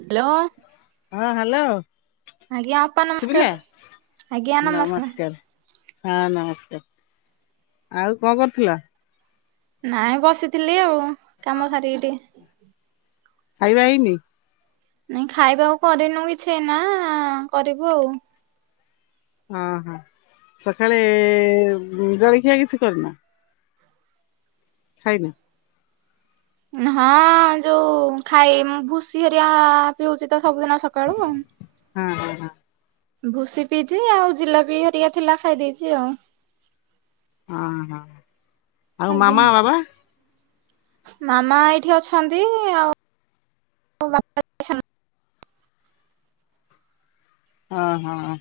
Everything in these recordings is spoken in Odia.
ହାଲୋ। ହଁ ହାଲୋ ଅପା ନମସ୍କାର ସୁବିଲା ନମସ୍କାର। ହଁ ନମସ୍କାର ଆଉ କଁ କରୁଥିଲ? ନାଇଁ ବସିଥିଲି ଆଉ କାମ ସାରିକି ଟେ ଖାଇବା ହେଇନି? ନାଇଁ ଖାଇବା ଆଉ କରିନୁ କିଛି ଏଇନା କରିବୁ ଆଉ। ହଁ ହଁ, ସକାଳେ ଜଳଖିଆ କିଛି କରିନ? ଖାଇନ? ହଁ ଯୋଉ ଖାଇ ମୁଁ ଭୁସି ହେରିଆ ପିଉଛି ତ ସବୁଦିନ ସ କାଳୁ। ହଁ ହଁ ହଁ। ଭୁସି ପିଇଛି ଆଉ ଜିଲାପି ହେରିକା ଥିଲା ଖାଇ ଦେଇଛି ଆଉ। ଅଁ ହଁ ଆଉ ଆଜ୍ଞା। ମାମା ବାବା? ମାମା ଏଇଠି ଅଛନ୍ତି ଆଉ ବାପା ହଁ ହଁ।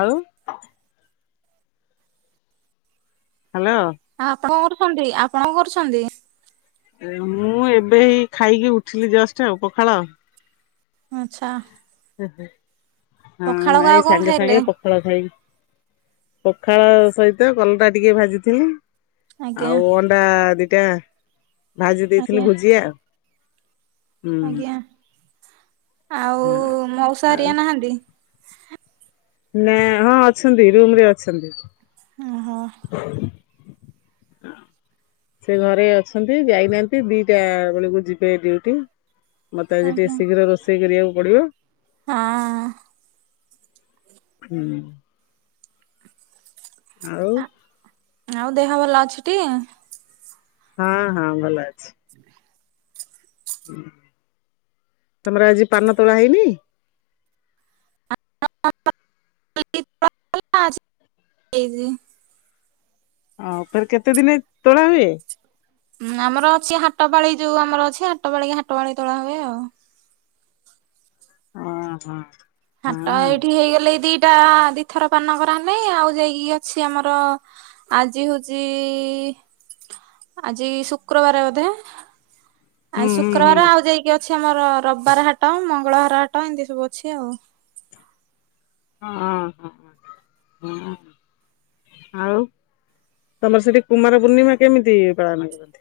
ଆଉ। ହ୍ୟାଲୋ। ଆ ଆପଣ କଣ କରୁଛନ୍ତି, ଆପଣ କଣ କରୁଛନ୍ତି? ମୁଁ ଏବେଏଇ ଖାଇକି ଉଠିଲି ଜଷ୍ଟ ଆଉ ପଖାଳ। ଆଛା। ହଁ ନାଇଁ ଆଉ କଣ ସାଙ୍ଗେ ସାଙ୍ଗେ ଖାଇଲେ ପ ପଖାଳ ଖାଇ ପଖାଳ ସହିତ କଲଟା ଟିକେ ଭାଜିଥିଲି। ଆଜ୍ଞା ଆଉ ଅଣ୍ଡା ଦିଟା ଭାଜି ଦେଇଥିଲି ଆଜ୍ଞା ଭୁଜିଆ। ହୁଁ। ଆଜ୍ଞା। ଆଉ ହଁ। ମଉଶା ଆଉ ହାରିଆ ନାହାନ୍ତି? ନା ହଁ ଅଛନ୍ତି ରୁମରେ ଅଛନ୍ତି। ଓହୋ। [inaudible] ସେ ଘରେ ଅଛନ୍ତି ଯାଇନାହାନ୍ତି ଦିଟା ବେଳକୁ ଯିବେ ଡିଉଟି। ମତେ ଆଜି ଟିକେ ଆଜ୍ଞା ଶୀଘ୍ର ରୋଷେଇ କରିବାକୁ ହଁ ପଡ଼ିବ। ହୁଁ। ଆଉ। ଆଉ ଦେହ ଭଲ ଅଛିଟି? ହଁ ହଁ ଭଲ ଅଛି। ତମର ଆଜି ପାନ ତୋଳା ହେଇନି? [unintelligible] ଓ ଫେରେ କେତେ ଦିନେ ତୋଳା ହୁଏ? ହଁ ଆମର ଅଛି ହାଟ ପାଳି ଯୋଉ ଆମର ଅଛି ହାଟ ପାଳି କି ହାଟ ପାଳି ତୋଳା ହୁଏ ଆଉ। ହଁ ହଁ। ହାଟ ଏଇଠି ହେଇଗଲେ ଏଇ ଦିଟା ଦି ପଥର ପାନ କରାନେ ଆଉ ଯାଇକି ଅଛି ଆମର ଆଜି ହଉଛି ଆଜି ଶୁକ୍ରବାର ବୋଧେ ଆ ହୁଁ ହୁଁ ହୁଁ ଶୁକ୍ରବାର ଆଉ ଯାଇକି ଅଛି ଆମର ରବିବାର ହାଟ ମଙ୍ଗଳବାର ହାଟ ଏମିତି ସବୁ ଅଛି ଆଉ। ହଁ ହ ହଁ ହଁ। ଆଉ ତମର ସେଠି କୁମାର ପୂର୍ଣ୍ଣିମା କେମିତି ପାଳନ କରନ୍ତି?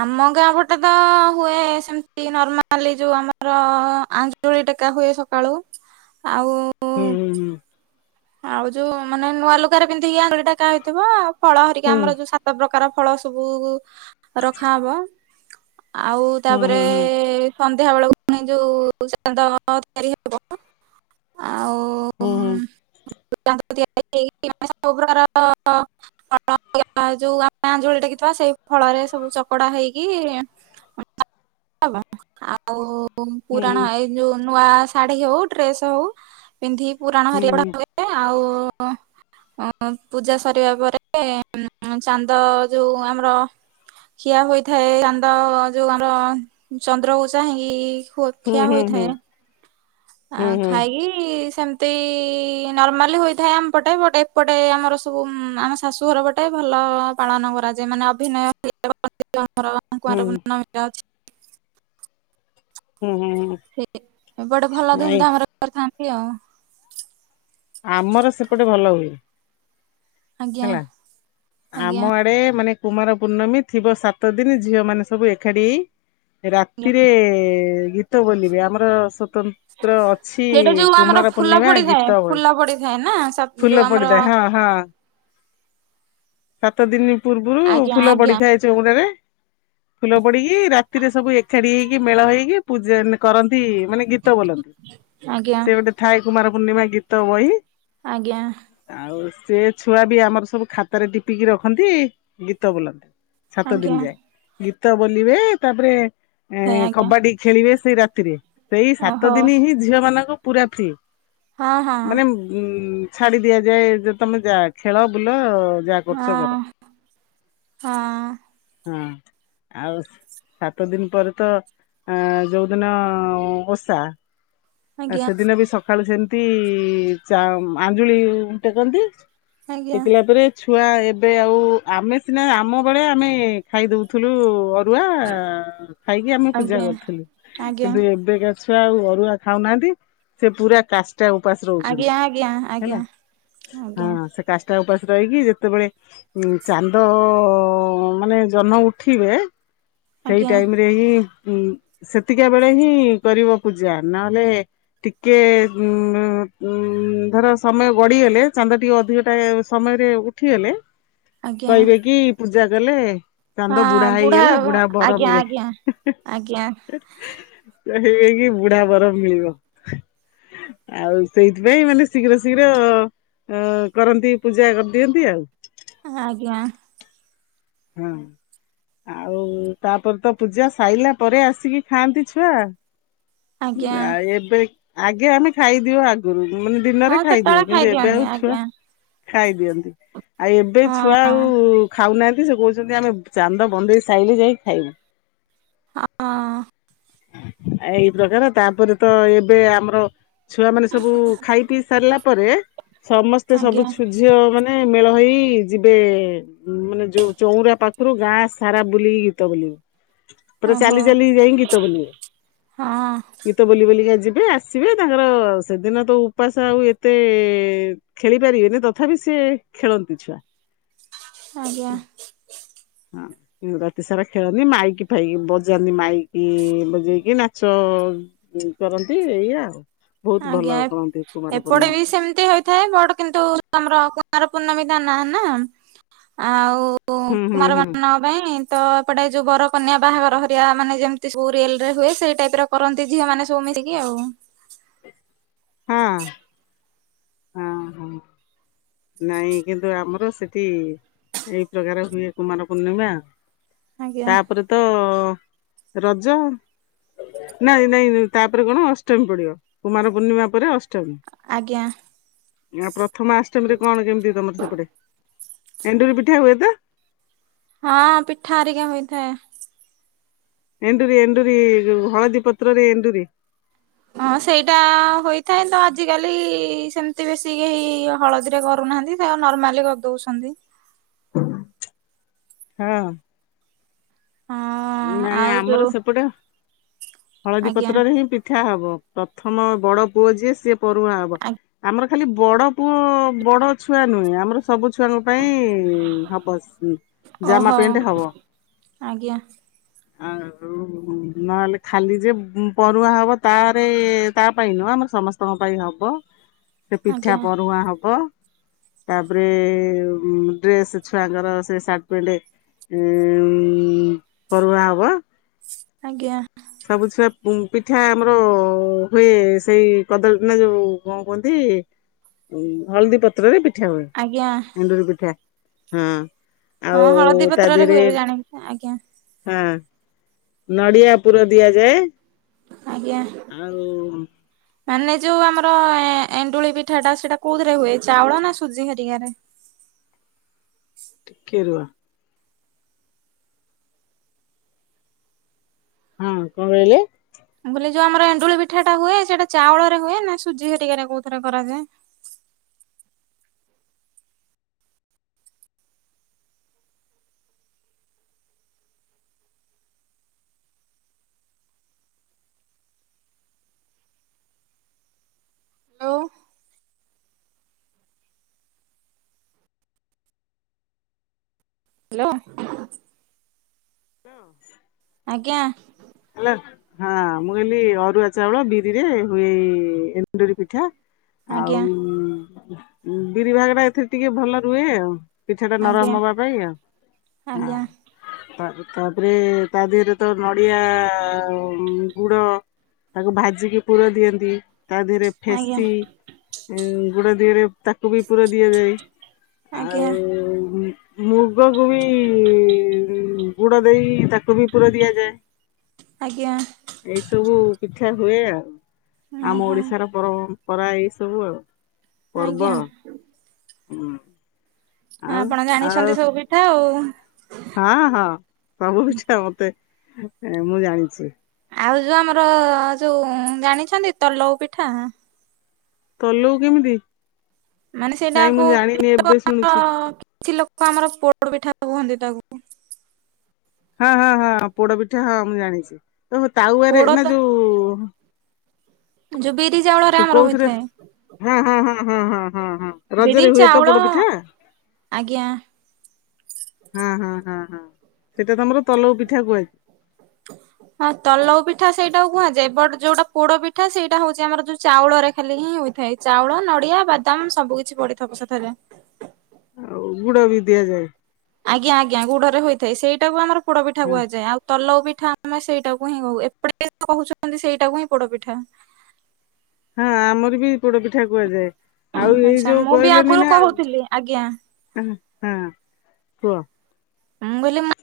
ଆମ ଗାଁ ପଟେ ତ ହୁଏ ସେମତି ନର୍ମାଲି ଯୋଉ ଆମର ଆଞ୍ଜୁଳି ଟେକା ହୁଏ ସକାଳୁ, ଆଉ ହୁଁ ହୁଁ ହୁଁ। ଆଉ ଯୋଉ ମାନେ ନୂଆ ଲୁଗାରେ ପିନ୍ଧିକି ଆଞ୍ଜୁଳି ଟେକା ହେଇଥିବ ଫଳ ହେରିକି ହୁଁ ଆମର ଯୋଉ ଶା ସାତ ପ୍ରକାର ଫଳ ସବୁ ରଖା ହବ। ଆଉ ହୁଁ ତାପରେ ସନ୍ଧ୍ୟା ବେଳକୁ ପୁଣି ଯୋଉ ତିଆରି ହେବ। ଆଉ ଉଁ। ହୁଁ ହୁଁ ତିଆରି ସବୁ ପ୍ରକାର [inaudible] ଯୋଉ ଆମେ ଆଞ୍ଜଳି ଡେକିଥିବା ସେଇ ଫଳରେ ସବୁ ଚକଡା ହେଇକି [inaudible] ଆମେ। ଆଉ ହୁଁ ପୁରାଣ ଏଇ ଯୋଉ ନୂଆ ଶାଢୀ ହଉ ଡ୍ରେସ ହଉ। ପିନ୍ଧିକି ପୁରାଣ ହୁଁ ହୁଁ ହରିକା ପଢା ହୁଏ ଆଉ। ପୂଜା ସରିବା ପରେ ଚାନ୍ଦ ଯୋଉଁ ଆମର। ଖିଆ ହୋଇଥାଏ ଚାନ୍ଦ ଯୋଉ ଆମର ଚନ୍ଦ୍ରକୁ ଚାହିଁକି ହୁଁ ହୁଁ ହୁଁ। ହୁଁ ଆଉ ହୁଁ ଖାଇକି। ସେମତି ନର୍ମାଲି ହୋଇଥାଏ ଆମପଟେ ବଟେ ଏପଟେ ଆମର ସବୁ ଆମ ଶାଶୁଘର ପଟେ ଗୋଟେ ଭଲ ପାଳନ କରାଯାଏ ମାନେ ଅଭିନୟମର କୁରଆଁ ହୁଁ ର ପୂର୍ଣମୀ ଅଛି। ହୁଁ ହୁଁ ହୁଁ। ସେ ଏପଟେ ଭଲ ନାଇଁ ଧୁମଧାମରେ କରିଥାନ୍ତି ଆଉ। ଆମର ସେପଟେ ଭଲ ହୁଏ। ଆଜ୍ଞା ହେଲା ଆଜ୍ଞା। ଆମ ଆଡେ ମାନେ କୁମାର ପୂର୍ଣ୍ଣମୀ ଥିବ ସାତ ଦିନ ଝିଅ ମାନେ ସବୁ ଏଖାଠି ହେଇ। ଆଜ୍ଞା। ରାତିରେ ଗୀତ ବୋଲିବେ ଆମର ସ୍ଵତନ୍ ତ୍ର ଅଛି ସେଇଟା ଯୋଉ ଆମର କୁମାର ଫୁଲ ପୂର୍ଣ୍ଣିମା ପଡିଥାଏ ଗୀତ ବହି ଫୁଲ ପଡିଥାଏ ନା ଯୋଉ ଫୁଲ ଆମର ପଡିଥାଏ ହଁ ହଁ ହଁ। ସାତ ଦିନି ପୂର୍ବରୁ ଆଜ୍ଞା ଫୁଲ ଆଜ୍ଞା ପଡିିଥାଏ ଚଉରାରେ। ଫୁଲ ପଡିକି ରାତିରେ ସବୁ ଏଖାଠି ହେଇକି ମେଳ ହେଇକି ପୂଜା ନ୍ କରନ୍ତି ମାନେ ଗୀତ ବୋଲନ୍ତି ଆଜ୍ଞା ସେ ଗୋଟେ ଥାଏ କୁମାର ପୂର୍ଣ୍ଣିମା ଗୀତ ବହି। ଆଜ୍ଞା। ଆଉ ସେ ଛୁଆ ବି ଆମର ସବୁ ଖାତାରେ ଟିପିକି ରଖନ୍ତି ଗୀତ ବୋଲନ୍ତି। ସାତ ଆଜ୍ଞା ଦିନ ଯାଏ ଗୀତ ବୋଲିବେ ତାପରେ ଏ ହେ ଆଜ୍ଞା କବାଡି ଖେଳିବେ ସେଇ ରାତିରେ ସେଇ ସାତ ଓହୋ ଦିନି ହିଁ ଝିଅ ମାନଙ୍କ ପୁରା ଫ୍ରି। ହଁ ହଁ ମାନେ ଉଁ ଛାଡି ଦିଆଯାଏ ଯେ ତମେ ଯା ଖେଳ ବୁଲ। ଯାହା ହଁ କରୁଛ କର ହଁ ହଁ ଆଉ ସାତ ଦିନ ପରେ ତ ଆ ଯୋଉଦିନ ଓଷା। ଆ ଆଜ୍ଞା ସେଦିନ ବି ସକାଳୁ ସେମିତି ଚା ଆଞ୍ଜୁଳି ଟେକନ୍ତି। ଆଜ୍ଞା ଟେକିଲା ପରେ। ଛୁଆ ଏବେ ଆଉ ଆମେ ସିନା ଆମ ବେଳେ ଆମେ ଖାଇ ଦଉଥିଲୁ ଅ ଅରୁଆ ଖାଇକି ଆମେ ପୂଜା ଆଜ୍ଞା। ଆଜ୍ଞା କରୁଥିଲୁକିନ୍ତୁ ଏବେ କା ଛୁଆ ଆଉ ଅରୁଆ ଖାଉନାହାନ୍ତି ସେ ପୁରା କାଷ୍ଟା ଉପାସ ଆଜ୍ଞା ରହୁଚନ୍ତି ଆଜ୍ଞା ଆଜ୍ଞା ହେଲା। ହଁ ସେ କାଷ୍ଟା ଉପାସ ରହିକି ଯେତେବେଳେ। ଚାନ୍ଦ ଅ ଅ ଅ ମାନେ ଜହ୍ନ ଉଠିବେ ସେଇ ଆଜ୍ଞା ଟାଇମ ରେ ସେତିକା ବେଳେ ହିଁ କରିବ ପୂଜା ନହେଲେ ଟିକେ ଉ ଉ ଧର ସମୟ ଗଡିଗଲେ ଚାନ୍ଦ ଟିକେ ଅଧିକ ଟା ସମୟରେ ଉଠିଗଲେ ଆଜ୍ଞା ଆଜ୍ଞା। କହିବେ କି ପୂଜା କଲେ। ଚାନ୍ଦ ବୁଢା ହେଇଗଲେ ବୁଢା ବର ଆଜ୍ଞା ମିଳେ। ଆଜ୍ଞା ଆଜ୍ଞା ହେଇଇକି ବୁଢା ବର ମିଳିବ। ଆଉ ସେଇଥିପାଇଁ ମାନେ ଶୀଘ୍ର ଶୀଘ୍ର ଅ କରନ୍ତି ପୂଜା କରିଦିଅନ୍ତି ଆଉ। ଆଜ୍ଞା। ହୁଁ। ଆଉ ତାପରେ ତ ପୂଜା ସାଇଲା ପରେ ଆସିକି ଖାଆନ୍ତି ଛୁଆ। ଆଜ୍ଞା। ଆ ଏବେ ଆଗେ ଆମେ ଖାଇଦିଅ ଆଗରୁ ମାନେ ହଁ ଦିନରେ ଖାଇଦିଅଉ, ସେତେବେଳେ କିନ୍ତୁ ଏବେ ଖାଇଦିଅନ୍ତି ଆଉ ଛୁଆ ଆଜ୍ଞା ଖାଇଦିଅନ୍ତି। ଆ ଏବେ ଛୁଆ ହଁ। ଆଉ ଖାଉନାହାନ୍ତି, ସେ କହୁଚନ୍ତି ଆମେ ଚାନ୍ଦ ବନ୍ଦେଇ ସାଇଲେ ଯାଇଁ ଖାଇବୁ। ହଁ। ଆ ଏଇ ପ୍ରକାର ତାପରେ ତ ଏବେ ଆମର ଛୁଆ ମାନେ ସବୁ ଖାଇ ପିଇ ସାରିଲା ପରେ ସମସ୍ତେ ସବୁ ଆଜ୍ଞା ଛୂ ଝିଅ ମାନେ ମେଳ ହେଇ ଯିବେ ମାନେ ଯୋଉ ଚଉରା ପାଖ ରୁ ଗାଁ ସାରା ବୁଲିକି ଗୀତ ବୋଲିବୁ। ପୁରା ଓହୋ ଚାଲି ଚାଲି ଯାଇଁ ଗୀତ ବୋଲିବୁ। ହଁ ଗୀତ ବୋଲି ବୋଲିକା ଯିବେ ଆସିବେ, ତାଙ୍କର ସେଦିନ ତ ଉପାସ ଆଉ ଏତେ ଖେଳି ପାରିବେନି ତଥାପି ସିଏ ଖେଳନ୍ତି ଛୁଆ। ଆଜ୍ଞା। ରାତି ସାରା ଖେଳନ୍ତି, ମାଇକି ଫାଇକି ବଜାନ୍ତି ମାଇକି ବଜେଇକି ନାଚ ହଁ କରନ୍ତି ଏଇଆ ଆଉ। ବହୁତ ଭଲ ଆଜ୍ଞା କରନ୍ତି କୁମାର ଏପଟେ ବି ପୂର୍ଣ୍ଣମରେ। ସେମିତି ହ ହୁଏ ବଡ କିନ୍ତୁ ଆମର କୁମାର ପୂର୍ଣ୍ଣମୀ ତା ନାଁ ନା, ଆଉ ଉ ହୁଁ ହୁଁ କୁମାର ହୁଁ। [unintelligible] ପାଇଁ ତ ଏପଟେ ଯୋଉ ବର କନ୍ୟା ବାହାଘର ହେରିଆ, ମାନେ ଯେମିତି ସୁ ରିଅଲ୍ ରେ ହୁଏ ସେଇ ଟାଇପର କରନ୍ତି ଝିଅ ମାନେ ସବୁ ମିଶିକି ଆଉ। ହଁ। ହଁ- ହଁ। ନାଇଁ କିନ୍ତୁ ଆମର ସେଠି ଏଇ ପ୍ରକାର ହୁଏ କୁମାର ପୂର୍ଣ୍ଣିମା ଆଉ। ଆଜ୍ଞା ତାପରେ ତ ରଜ ନାଇଁ ନାଇଁ ତାପରେ କଣ ଅଷ୍ଟମୀ ପଡିବ କୁମାର ପୂର୍ଣ୍ଣିମା ପରେ ଅଷ୍ଟମୀ। ଆଜ୍ଞା। ପ୍ରଥମା ଅଷ୍ଟମୀରେ କଣ କେମିତି ତମର ସେପଟେ, ଏଣ୍ଡୁରି ପିଠା ହୁଏ ତ? ହଁ ପିଠା ହେରିକା ହୋଇଥାଏ। ଏଣ୍ଡୁରି ଏଣ୍ଡୁରି ଯୋଉ ହଳଦୀ ପତ୍ରରେ ଏଣ୍ଡୁରି। ହଁ ସେଇଟା ହୋଇଥାଏ, ତ ଆଜିକାଲି ସେମିତି ବେଶୀ କେହି ହଳଦୀରେ କରୁନାହାନ୍ତି। ସେଇଆକୁ ନର୍ମାଲି କରି ଦଉଛନ୍ତି। ହଁ। ହଁ ନାଇଁ ଆଉ ଆମର ଯୋଉ ସେପଟେ ହଳଦୀ ଆଜ୍ଞା ପତ୍ରରେ ହିଁ ପି ଠା ହବ, ପ୍ରଥମ ବଡ ପୁଅ ଯିଏ ସିଏ ପୋରୁଆଁ ହବ। ଆ ଆମର ଖାଲି ବଡ ପୁଅ ବଡ ଛୁଆ ନୁହେଁ, ଆମର ସବୁ ଛୁଆଙ୍କ ପାଇଁ ହବସ୍ ଉଁ। ଓ ହୋ ଆଜ୍ଞା। ଆଉ ଆଉ ନହେଲେ ଖାଲି ଯେ ପରୁଆଁ ହବ ତାରେ ତା ପାଇଁ ନୁହଁ, ଆମର ସମ ସ୍ତଙ୍କ ପାଇଁ ହବ। ସେ ପିଠା ଆଜ୍ଞା ପରୁଆଁ ହବ। ତାପରେ ଡ୍ରେସ୍ ଛୁଆଙ୍କର ସେ ସାର୍ଟ ପେଣ୍ଟ୍ ଉ ପରୁଆଁ ହବ। ଆଜ୍ଞା। ସବୁ ଛୁଆ ପିଠା ଆମର ହୁଏ ସେଇ କଦଳୀ ନା ଯୋଉ କଣ କୁହନ୍ତି ଉ ହଳଦୀ ପତ୍ରରେ ପିଠା ହୁଏ। ଆଜ୍ଞା। ଏଣ୍ଡୁରି ପିଠା ହଁ। ହଁ ଆଉ ହଳଦୀ ପତ୍ରରେ ହୁଏ ଜାଣିକି ଆଜ୍ଞା। ହୁଁ ନଡିଆ ପୁର ଦିଆଯାଏ। ଆଜ୍ଞା। ଆଉ ମାନେ ଯୋଉ ଆମର ଏଣ୍ଡୁଳି ପିଠା ଟା ସେଇଟା କୋଉଥିରେ ହୁଏ? ଚାଉଳ ନା ସୁଜି ହେରିକାରେ? ଟିକେ ରୁହ। ହଁ କଣ କହିଲେ? ମୁଁ କହିଲି ଯୋଉ ଆମର ଏଣ୍ଡୁଳି ପିଠା ଟା ହୁଏ ସେଇଟା ଚାଉଳରେ ହୁଏ ନା ସୁଜି ହେରିକା ରେ କୋଉଥିରେ କରାଯାଏ। ହାଲୋ। ଲୋ। ଲୋ। ଆଜ୍ଞା। ହାଲୋ। ହଁ ମୁଁ କହିଲି ଅରୁଆ ଚାଉଳ ବିରିରେ ହୁଏ ଏଇ ଏଣ୍ଡୁରି ପିଠା। ଆଜ୍ଞା ଆଉ ବିରିଭାଗ ଟା ଏଥିରେ ଟିକେ ଭଲ ରୁହେ ଆଉ। ପିଠା ଟା ଆଜ୍ଞା ନରମ ହବା ପାଇଁ ଆଉ ଆଜ୍ଞା। ହଁ ଆଗୁ ତାପରେ ତା ଦେହରେ ତ ନଡ଼ିଆ ଗୁଡ଼ ତାକୁ ଭାଜିକି ପୁର ଦିଅନ୍ତି। ତା ଡିହରେ ଆଜ୍ଞା ଫେସି ଗୁଡ଼ା ଦିହରେ ତାକୁ ବି ପୁରା ଦିଆଯାଏ। ଆଉ ଆଜ୍ଞା। ମୁଗକୁ ବି ଗୁଡ ଦେଇ ତାକୁ ବି ପୁର ଦିଆଯାଏ। ଆଜ୍ଞା। ଏଇ ସବୁ ପିଠା ହୁଏ ଆଉ। ଆମ ଓହୋ। ଓଡିଶାର ପରମ୍ପରା ଏଇ ସବୁ ଆଉ। ପର୍ବ ଆଜ୍ଞା। ହୁଁ ଆଉ ଆପଣ ଜାଣିଛନ୍ତି ଆଉ ସବୁ ପିଠା ଆଉ। ହଁ ହଁ। କଣ କୋହୁଛ ମତେ ମୁଁ ଜାଣିଚି। ଆଉ ଯୋଉ ଆମର ଯୋଉ ଜାଣିଛନ୍ତି ତଲୋଉ ପିଠା? ତଲୋଉ କେମିତି? ମାନେ ନାଇଁ ସେଇଟାକୁ ମୁଁ ଜାଣିନି ଏବେ ଆମର ଶୁଣୁଚି। କିଛି ଲୋକ ଆମର ପୋଡ ପିଠା କୁହନ୍ତି ତାକୁ। ହଁ ହଁ ହଁ ପୋଡ ପିଠା ହଁ ମୁଁ ଜାଣିଚି ଓହୋ ତାୱଆରେ ପୋଡ ନା ତ ଯୋଉ ଯୋଉ ବିରି ତୁ ଚାଉଳରେ ଆମର କୋଉଥିରେ ହୋଇଥାଏ। ହଁ ହଁ ହଁ ହଁ ହଁ ହଁ ବିରି ରଜରେ ହୁଏ ତ ଚାଉଳ ପୋଡ ପିଠା? ଆଜ୍ଞା। ହୁଁ ହୁଁ ହୁଁ ହୁଁ ସେଇଟା ତମର ତଲଉ ପିଠା କୁହା ତ ହଁ ତଲୋଉ ପିଠା ସେଇଟାକୁ କୁହାଯାଏ ବଟ ଯୋଉଟା ପୋଡ ପିଠା ସେଇଟା ହୋଉଚି ଆମର ଯୋଉ ଚାଉଳରେ ଖାଲି ହିଁ ହୁଇ ଥାଏ ଚାଉଳ ନଡିଆ ବାଦାମ ସବୁ କିିଛି ପଡିଥିବ ସେଥିରେ। ଆଉ ଗୁଡ ବି ଦିଆଯାଏ। ଆଜ୍ଞା ଆଜ୍ଞା ଗୁଡରେ ହୋଇଥାଏ ସେଇଟାକୁ ଆମର ପୋଡ ପିଠା ହଁ। କୁହାଯାଏ ଆଉ ତଲାଉ ପିଠା ଆମେ ସେଇଟାକୁ ହିଁ କହୁ ଏପଟେ କିନ୍ତୁ କହୁଛନ୍ତି ସେଇଟାକୁ ହିଁ ପୋଡ ପିଠା। ହଁ ଆମର ବି ପୋଡ ପିଠା କୁହାଯାଏ ଆଉ ଏଇ ଆଚ୍ଛା ଯୋଉ ମୁଁ ବି କହିଲେନି ଆଗରୁ ନା କହୁଥିଲି ଆଜ୍ଞା ଉ ହଁ କୁହ। ମୁଁ କହିଲି ନା।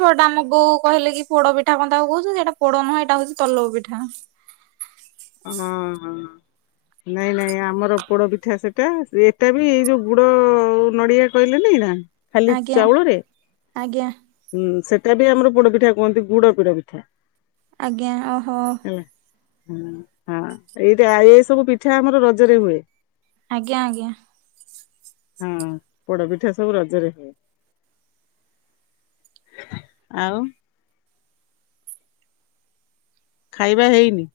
କହିଲେ କି ପୋଡ ପିଠା କଣ ତାକୁ କହୁଛନ୍ତି ସେଇଟା ପୋଡ ନୁହଁ ଏଇଟା ହଉଛି ତଲଉ ପିଠା। ହଁ ହଁ ନାଇଁ ନାଇଁ ଆମର ପୋଡ ପିଠା ସେଟା ଏଟା ବି ଏଇ ଯୋଉ ଗୁଡ ନଡିଆ କହିଲେନି ନା ଖାଲି ଆଜ୍ଞା ଚାଉଳରେ ଆଜ୍ଞା ହୁଁ ସେଟା ବି ଆମର ପୋଡ ପିଠା କୁହନ୍ତି ଗୁଡ ପୋଡ ପିଠା। ଆଜ୍ଞା ଓହୋ। ହଁ ଏଇଟା ଏ ସବୁ ପିଠା ଆମର ରଜରେ ହୁଏ। ଆଜ୍ଞା ଆଜ୍ଞା। ହଁ ପୋଡପିଠା ସବୁ ରଜରେ ହୁଏ। ଆଉ। ଖାଇବା ହେଇନି।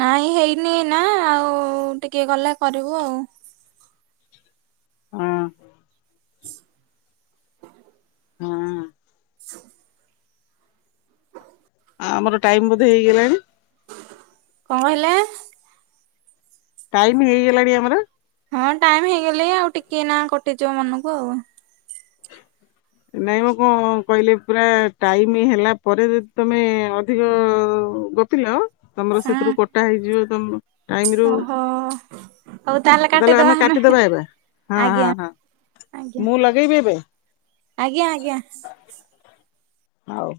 ନାଇଁ ହେଇନି ଏଇନା ଆଉ ଟିକେ ଗଲେ କରିବୁ ଆଉ। ହଁ। ହଁ। [inaudible] ଆ ଆମର ଟାଇମ୍ ବୋଧେ ହେଇଗଲାଣି। କଣ କହିଲେ? ଟାଇମ ହେଇଗଲାଣି ଆମର। ହଁ ଟାଇମ ହେଇଗଲେଇଁ ଆଉ ଟିକେ ଏଇନା କଟିଯିବ ମନକୁ ଆଉ। ନାଇଁମ କଣ କହିଲେ ପୁରା ଟାଇମ ହେଲା ପରେ ଯଦି ତମେ ଅଧିକ ଗ ଥିଲ ତମର ହଁ। ସେଥିରୁ କଟା ହେଇଯିବ ତମ ଟାଇମ ରୁ ଓହୋ ହଉ ତାହେଲେ କାଟିଦବା ଆମେ ଏବେ। ହଁ ହଁ ଆଜ୍ଞା। ହଁ ଆଜ୍ଞା। ମୁଁ ଲଗେଇବି ଏବେ। ଆଜ୍ଞା ଆଜ୍ଞା। ଆଉ।